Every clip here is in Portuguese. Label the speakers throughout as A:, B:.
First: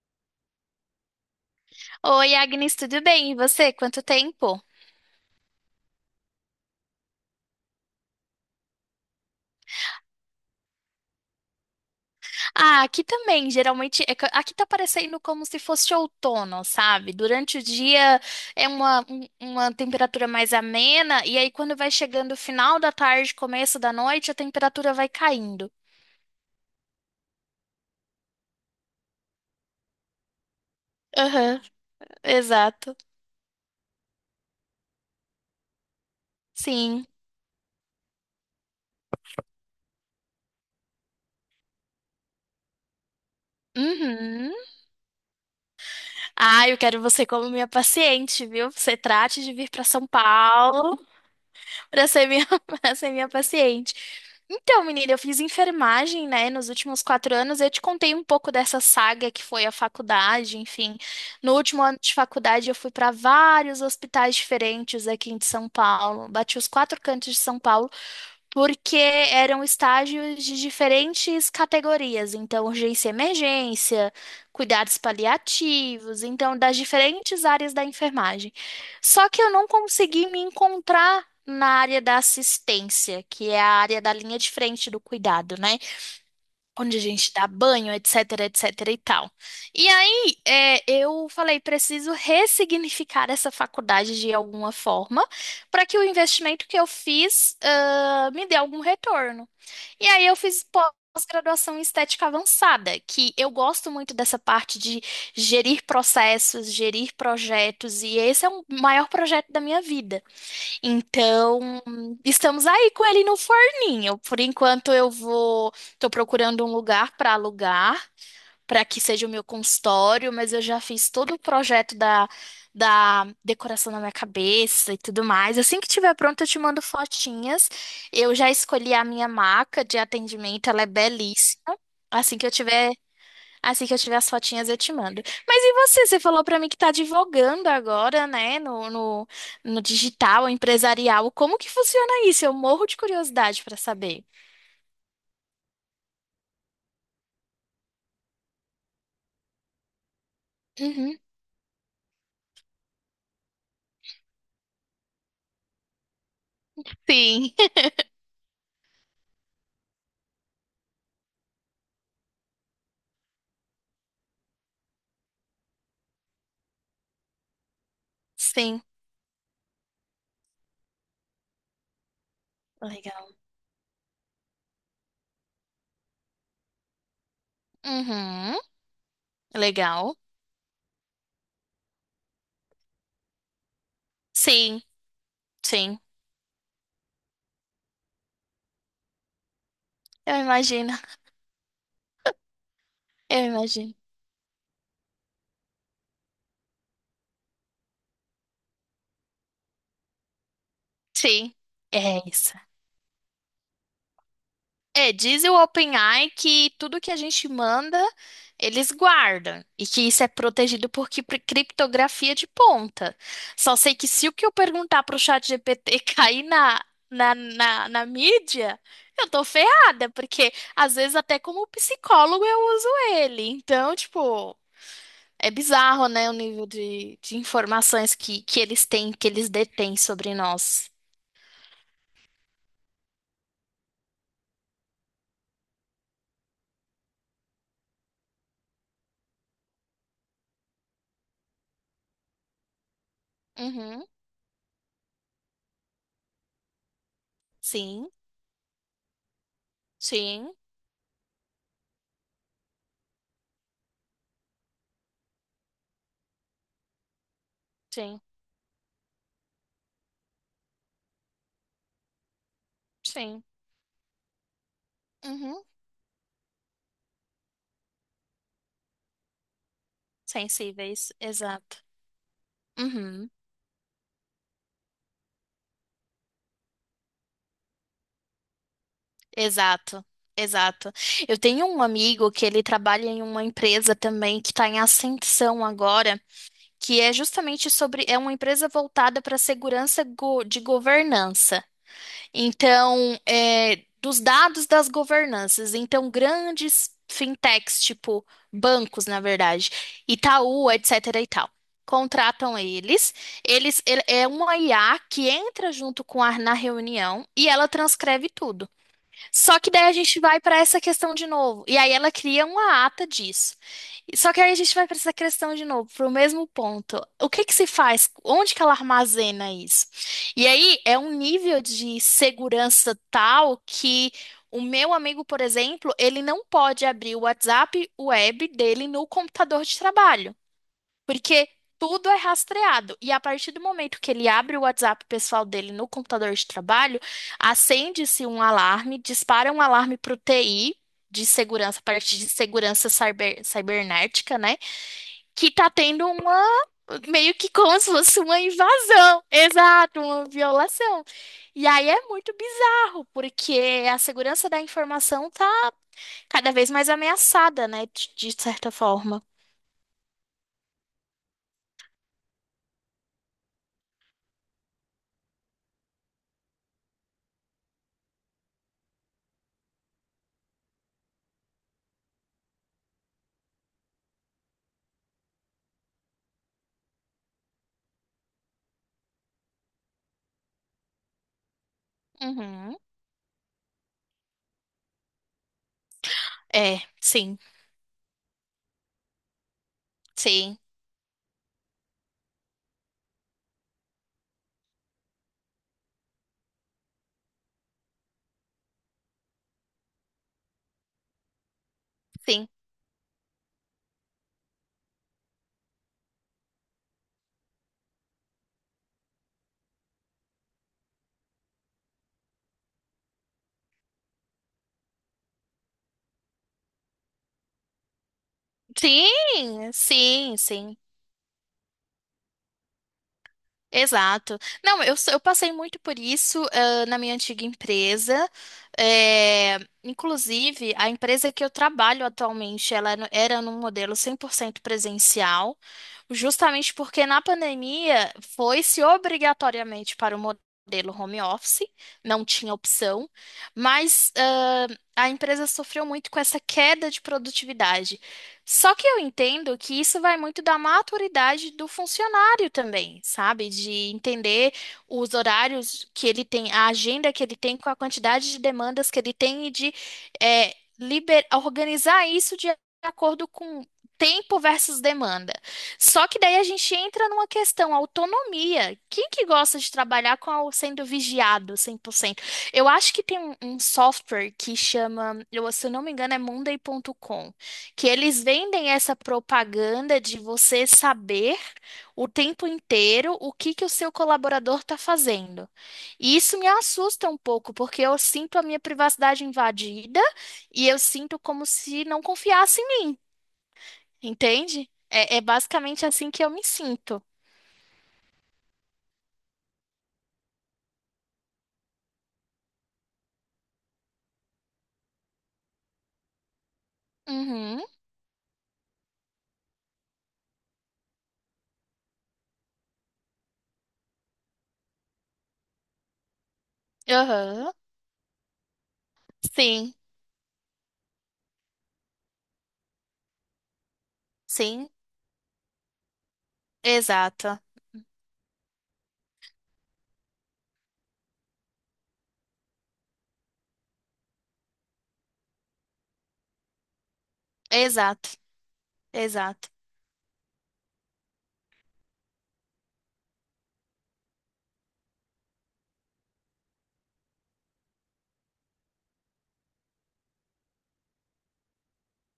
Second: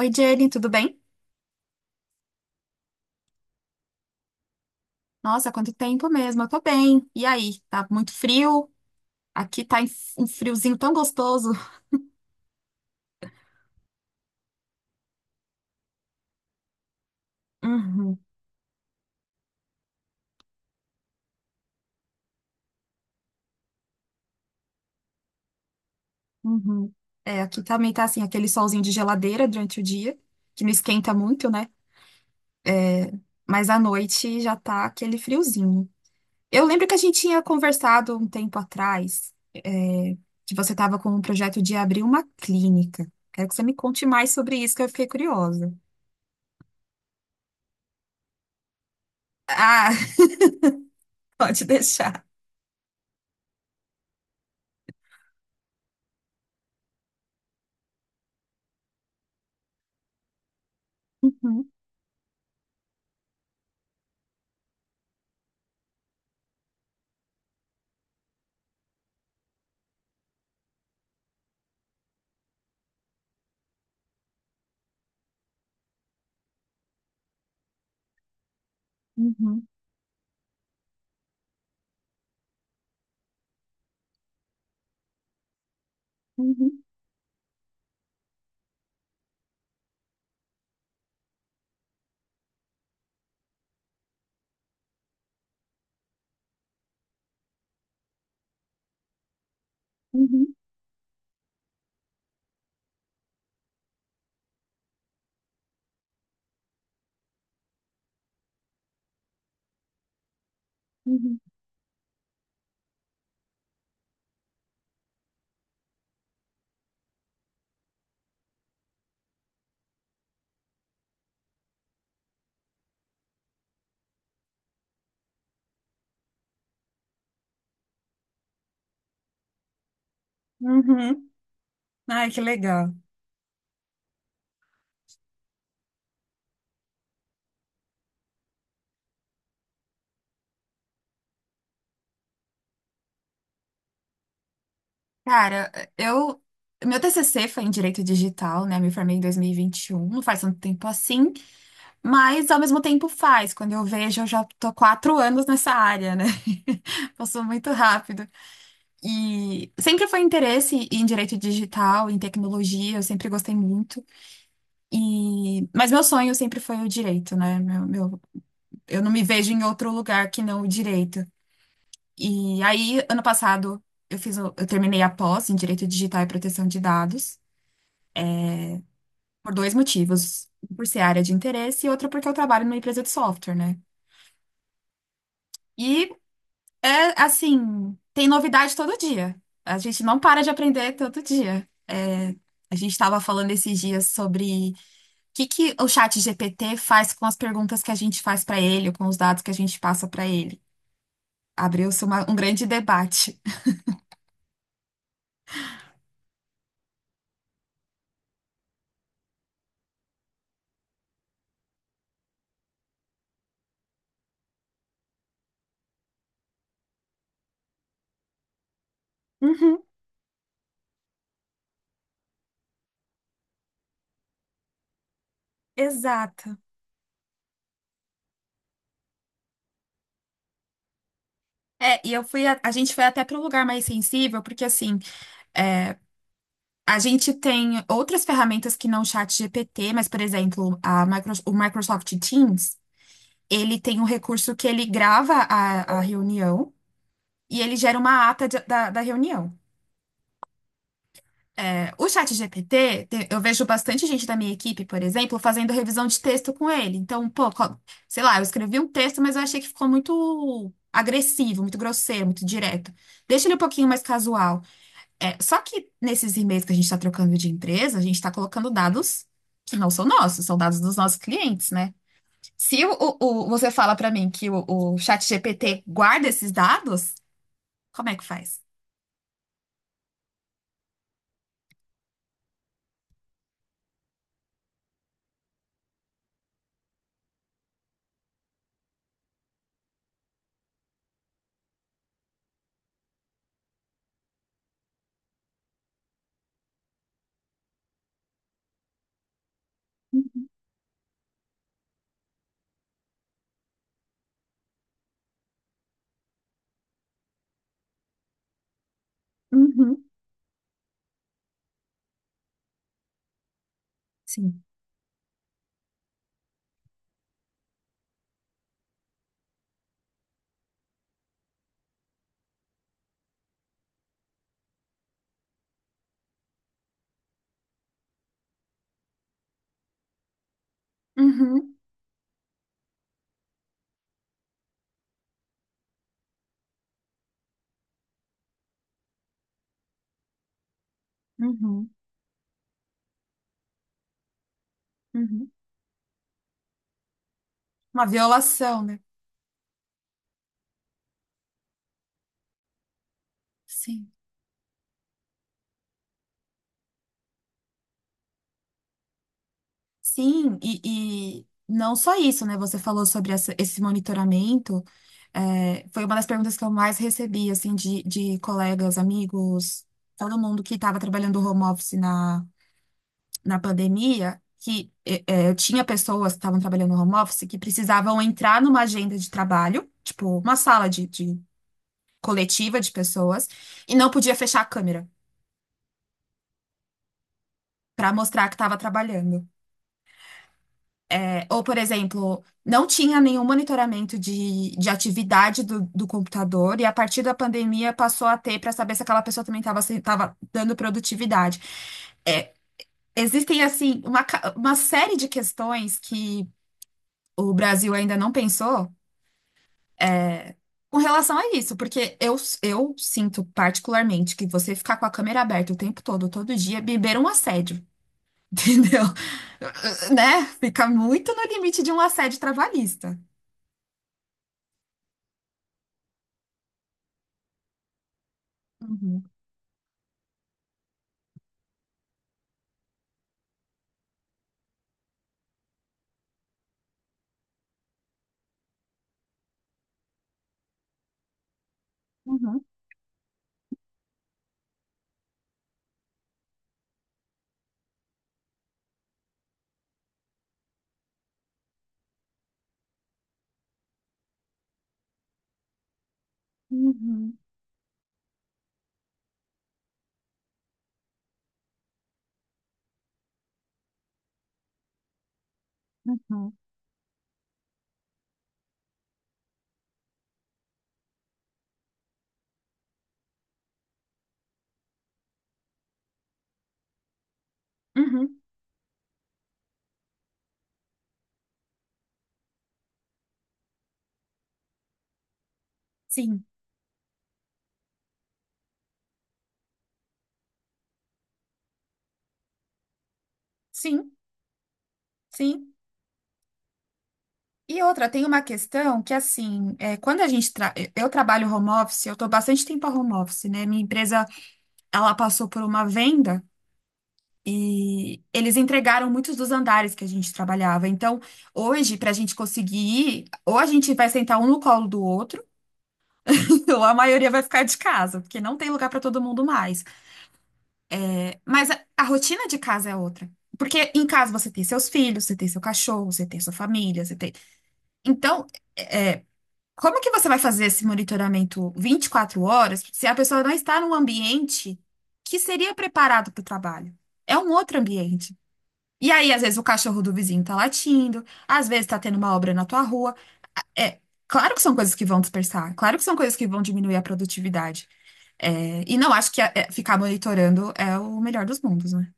A: Oi, Jenny, tudo bem?
B: Oi, Agnes, tudo bem? E você? Quanto tempo?
A: Nossa, quanto tempo mesmo, eu tô bem. E aí, tá muito frio? Aqui tá em- Um friozinho tão gostoso.
B: Ah, aqui também, geralmente, é que aqui tá parecendo como se fosse outono, sabe? Durante o
A: Uhum,
B: dia é uma temperatura mais amena, e aí quando vai chegando o final da tarde, começo da noite, a temperatura vai caindo.
A: uhum. É, aqui também tá assim, aquele solzinho de geladeira durante o dia, que não esquenta muito,
B: Aham,
A: né?
B: exato.
A: Mas à noite já tá aquele friozinho. Eu lembro que a
B: Sim.
A: gente tinha conversado um tempo atrás, que você tava com um projeto de abrir uma clínica. Quero que você me conte mais
B: Uhum.
A: sobre isso, que eu fiquei curiosa.
B: Ah, eu quero você como minha paciente, viu? Você trate de vir para
A: Ah,
B: São Paulo.
A: pode
B: para
A: deixar.
B: ser minha, Para ser minha paciente. Então, menina, eu fiz enfermagem, né, nos últimos 4 anos. Eu te contei um pouco dessa saga que foi a faculdade, enfim. No
A: Uhum,
B: último ano de faculdade, eu fui para vários hospitais diferentes aqui em São Paulo. Bati os quatro cantos de São Paulo porque eram estágios de diferentes categorias, então urgência e emergência, cuidados paliativos, então das diferentes áreas da enfermagem. Só que eu
A: uhum,
B: não consegui me encontrar na área da assistência, que é a área da linha de frente do cuidado, né?
A: uhum,
B: Onde a gente dá banho, etc, etc e tal. E aí, eu falei, preciso ressignificar essa faculdade de alguma forma para que o investimento que eu fiz, me dê algum retorno. E aí eu
A: uhum.
B: fiz pós-graduação em estética avançada, que eu gosto muito dessa parte de gerir processos, gerir projetos, e esse é o maior projeto da minha vida.
A: Uhum.
B: Então, estamos aí com ele no forninho. Por enquanto, eu vou. Estou procurando um lugar para alugar, para que seja o meu consultório, mas eu já fiz todo o projeto da decoração na minha cabeça e tudo mais. Assim que tiver pronto, eu te mando fotinhas. Eu já escolhi a minha maca de atendimento, ela é
A: Uhum.
B: belíssima.
A: Ai,
B: Assim
A: que
B: que eu tiver
A: legal.
B: Assim que eu tiver as fotinhas, eu te mando. Mas e você? Você falou pra mim que tá divulgando agora, né? No, no digital, empresarial. Como que funciona isso? Eu morro de curiosidade pra saber.
A: Cara, eu. Meu TCC foi em Direito Digital, né? Me formei em 2021, não faz tanto tempo
B: Uhum.
A: assim, mas ao mesmo tempo faz. Quando eu vejo, eu já tô 4 anos nessa área, né? Passou
B: Sim.
A: muito rápido. E sempre foi interesse em Direito Digital, em tecnologia, eu sempre gostei muito. E... mas meu sonho sempre foi o direito, né?
B: Sim.
A: Eu não me vejo em outro lugar que não o direito. E aí, ano
B: Legal.
A: passado, eu terminei a pós em Direito Digital e Proteção de Dados
B: Uhum.
A: por dois
B: Legal.
A: motivos. Um, por ser área de interesse e outro porque eu trabalho numa empresa de software, né?
B: Sim, sim.
A: E é assim, tem novidade todo dia. A gente não
B: Eu
A: para de
B: imagino.
A: aprender todo dia. É, a gente estava
B: Eu
A: falando esses
B: imagino.
A: dias sobre o que que o chat GPT faz com as perguntas que a gente faz para ele, ou com os dados que a gente passa para ele.
B: Sim.
A: Abriu-se
B: É
A: uma- um
B: isso.
A: grande debate.
B: É, diz o OpenAI que tudo que a gente manda, eles guardam e que isso é protegido por criptografia de ponta. Só sei que se o que eu perguntar pro chat GPT cair na mídia, eu tô
A: Uhum,
B: ferrada, porque às vezes até como psicólogo eu uso ele. Então, tipo, é bizarro, né, o
A: exato.
B: nível de informações que eles têm, que eles detêm sobre nós.
A: É, e eu fui, a gente foi até para um lugar mais sensível, porque assim, é, a gente tem outras ferramentas que não o chat GPT, mas, por exemplo, o Microsoft Teams, ele tem um
B: Uhum,
A: recurso que ele grava a reunião e ele gera
B: sim,
A: uma ata da reunião.
B: sim,
A: É, o chat GPT, te- eu vejo bastante gente da minha equipe, por exemplo, fazendo revisão de texto com ele. Então, pô,
B: sim,
A: sei lá, eu escrevi um texto, mas eu achei que ficou muito agressivo, muito grosseiro, muito direto.
B: sim.
A: Deixa ele um pouquinho mais casual. É, só
B: Uhum.
A: que nesses e-mails que a gente está trocando de empresa, a gente está colocando dados que não são nossos, são dados dos
B: Sensíveis,
A: nossos clientes,
B: exato.
A: né? Se o,
B: Uhum,
A: o- você fala para mim que o ChatGPT guarda esses dados, como é que faz?
B: exato, exato. Eu tenho um amigo que ele trabalha em uma empresa também que está em ascensão agora, que é justamente sobre, é uma empresa voltada para segurança de governança. Então, é, dos dados das governanças, então grandes fintechs, tipo bancos, na verdade,
A: Uhum,
B: Itaú, etc. e tal, contratam eles. É uma IA que entra junto com a na reunião e ela transcreve tudo. Só que daí a
A: uhum,
B: gente vai para essa questão de novo. E aí ela cria uma ata disso. E só que aí a
A: sim.
B: gente vai para essa questão de novo, para o mesmo ponto. O que que se faz? Onde que ela armazena isso? E aí é um nível de segurança tal que o meu amigo, por exemplo, ele não pode abrir o WhatsApp web dele no computador de trabalho. Porque
A: Uhum,
B: tudo é rastreado. E a partir do momento que ele abre o WhatsApp pessoal dele no computador de trabalho, acende-se um alarme, dispara um alarme para o TI de segurança,
A: uhum,
B: parte de segurança cibernética, né?
A: uhum.
B: Que tá tendo uma. Meio que como se
A: Uma
B: fosse uma
A: violação, né?
B: invasão, exato, uma violação. E aí é muito bizarro, porque a
A: Sim.
B: segurança da informação tá cada vez mais ameaçada, né? De certa forma.
A: Sim, e não só isso, né? Você falou sobre esse monitoramento. É, foi uma das perguntas que eu mais recebi, assim, de colegas, amigos, todo mundo que estava trabalhando home office na pandemia, que é, é, eu tinha pessoas que estavam trabalhando home office que precisavam entrar numa agenda de trabalho, tipo, uma sala de
B: Uhum.
A: coletiva de pessoas, e não podia fechar a câmera
B: É, sim.
A: para mostrar que estava trabalhando.
B: Sim.
A: Ou, por exemplo, não tinha nenhum monitoramento de atividade do computador, e a partir da pandemia passou a ter para saber se aquela pessoa também estava dando produtividade.
B: Sim.
A: É, existem, assim, uma série de questões que o Brasil ainda não pensou, é, com relação a isso, porque eu sinto particularmente que você ficar com a câmera aberta o tempo todo, todo dia, beber um assédio, entendeu?
B: Sim, sim,
A: Né?
B: sim.
A: Fica muito no limite de um assédio trabalhista.
B: Exato. Não, eu passei muito por isso, na minha antiga empresa.
A: Uhum,
B: É, inclusive, a empresa que eu trabalho atualmente, ela no- era num modelo 100% presencial, justamente porque na pandemia foi-se obrigatoriamente para o modelo home office, não tinha
A: uhum,
B: opção, mas a empresa sofreu muito com essa queda de produtividade. Só que eu entendo que isso vai muito da maturidade do funcionário também, sabe? De entender os horários que ele tem, a agenda que ele
A: uhum,
B: tem, com a quantidade de demandas que ele tem e de organizar isso de acordo com tempo versus demanda. Só que daí a
A: uhum,
B: gente entra numa questão autonomia. Quem que gosta de trabalhar com sendo vigiado 100%? Eu acho que tem um software que chama, eu, se eu não me engano, é Monday.com, que eles
A: uhum.
B: vendem essa propaganda de você saber o tempo inteiro o que que o seu colaborador está fazendo. E isso
A: Sim,
B: me assusta um pouco, porque eu sinto a minha privacidade invadida e eu sinto como se não confiasse em mim,
A: sim,
B: entende? É, é
A: sim.
B: basicamente assim que eu me sinto.
A: E outra, tem uma questão que, assim, quando a gente... Eu trabalho home office, eu estou bastante tempo a home office, né? Minha empresa, ela passou por uma venda
B: Uhum,
A: e eles entregaram muitos dos andares que a gente trabalhava. Então, hoje, para a gente conseguir ir, ou a gente vai sentar um no colo do outro, ou a maioria vai
B: aham,
A: ficar de casa, porque não tem lugar para todo mundo
B: sim,
A: mais. Mas a rotina de casa é outra. Porque em casa você tem
B: sim,
A: seus filhos, você tem seu cachorro, você tem sua família, você tem.
B: exato,
A: Então, é, é, como que você vai fazer esse monitoramento 24 horas se a pessoa não está num ambiente que seria preparado para o trabalho? É um outro
B: exato,
A: ambiente. E aí, às
B: exato.
A: vezes, o cachorro do vizinho está latindo, às vezes está tendo uma obra na tua rua. É, claro que são coisas que vão dispersar, claro que são coisas que vão diminuir a produtividade. É, e não acho que ficar monitorando é o melhor dos mundos, né?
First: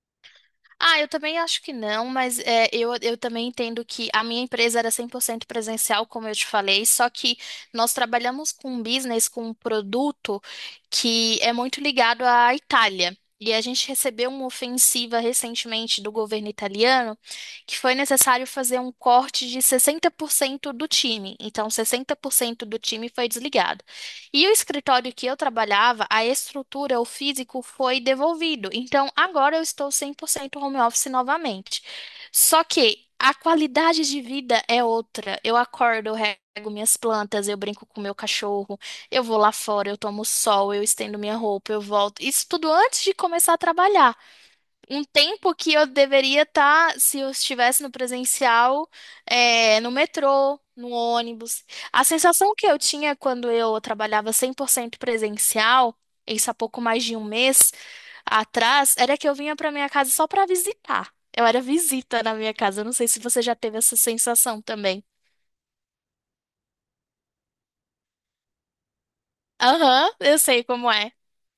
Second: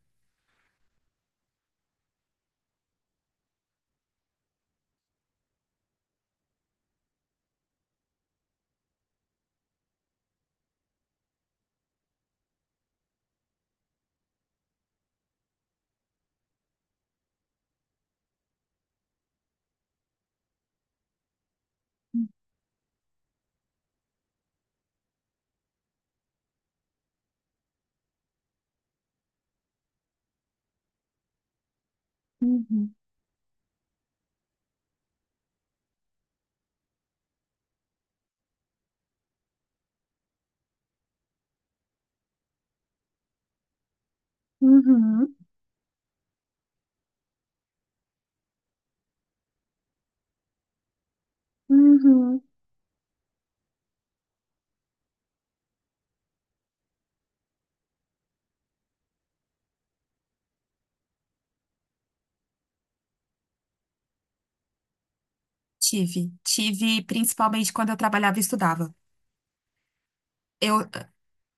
B: Ah, eu também acho que não, mas é, eu também entendo que a minha empresa era 100% presencial, como eu te falei, só que nós trabalhamos com um business, com um produto que é muito ligado à Itália. E a gente recebeu uma ofensiva recentemente do governo italiano que foi necessário fazer um corte de 60% do time. Então, 60% do time foi desligado. E o escritório que eu trabalhava, a estrutura, o físico foi devolvido. Então, agora eu estou 100% home office novamente. Só
A: Uhum,
B: que a qualidade de vida é outra. Eu acordo, eu rego minhas plantas, eu brinco com meu cachorro, eu vou lá fora, eu tomo sol, eu estendo minha roupa, eu volto. Isso tudo antes de começar a trabalhar um
A: uhum,
B: tempo que eu deveria estar, se eu estivesse no presencial, é, no metrô, no ônibus. A
A: uhum.
B: sensação que eu tinha quando eu trabalhava 100% presencial, isso há pouco mais de um mês atrás, era que eu vinha para minha casa só para visitar. Eu era visita na minha casa. Eu não sei se você já teve essa sensação também.
A: Tive. Tive principalmente quando eu trabalhava e estudava.
B: Aham, eu sei
A: Eu,
B: como é.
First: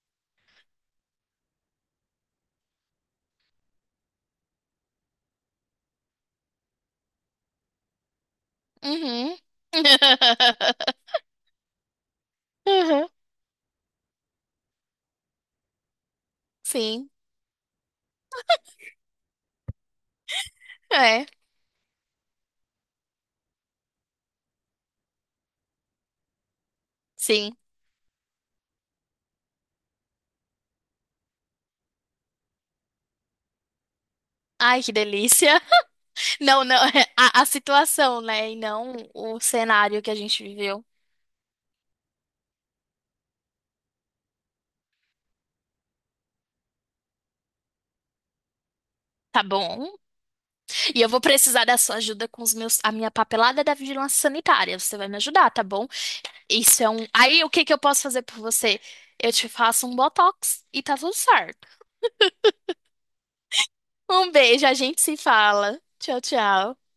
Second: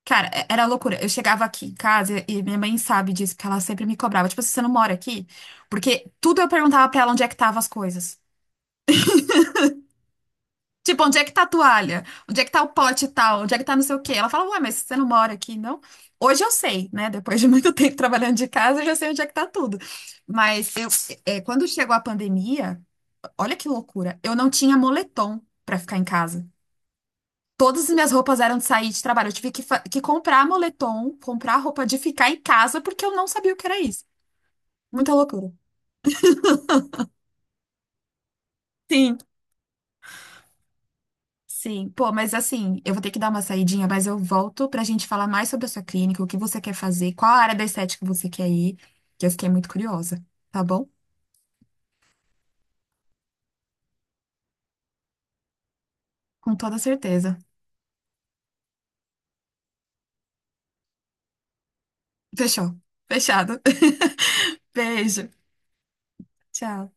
A: cara, era loucura. Eu chegava aqui em casa e minha mãe sabe disso, porque ela sempre me cobrava. Tipo, assim, você não mora aqui? Porque tudo eu perguntava pra ela onde é que estavam as coisas.
B: Uhum.
A: Tipo, onde é que tá a toalha? Onde é que tá o pote
B: Uhum.
A: e tal? Onde é que tá não sei o quê? Ela fala, ué, mas você não mora aqui, não? Hoje eu sei, né?
B: Sim,
A: Depois de muito tempo trabalhando de casa, eu já sei onde é que tá tudo. Mas eu,
B: é,
A: é, quando chegou a pandemia. Olha que loucura. Eu não tinha moletom pra ficar em casa.
B: sim.
A: Todas as minhas roupas eram de sair de trabalho. Eu tive que, que comprar moletom, comprar roupa de ficar em casa, porque eu não sabia o que era isso.
B: Ai, que
A: Muita loucura.
B: delícia. Não, não, a situação, né? E não
A: Sim,
B: o cenário que a gente viveu.
A: sim. Pô, mas assim, eu vou ter que dar uma saidinha, mas eu volto pra gente falar mais sobre a sua clínica, o que você quer fazer, qual a área da estética você quer ir, que eu
B: Tá
A: fiquei muito
B: bom.
A: curiosa, tá bom?
B: E eu vou precisar da sua ajuda com os meus, a minha papelada da vigilância sanitária. Você vai me ajudar, tá bom?
A: Com toda
B: Isso é um.
A: certeza.
B: Aí, o que que eu posso fazer por você? Eu te faço um botox e tá tudo certo.
A: Fechou. Fechado.
B: Um beijo, a gente se
A: Beijo.
B: fala. Tchau, tchau.
A: Tchau.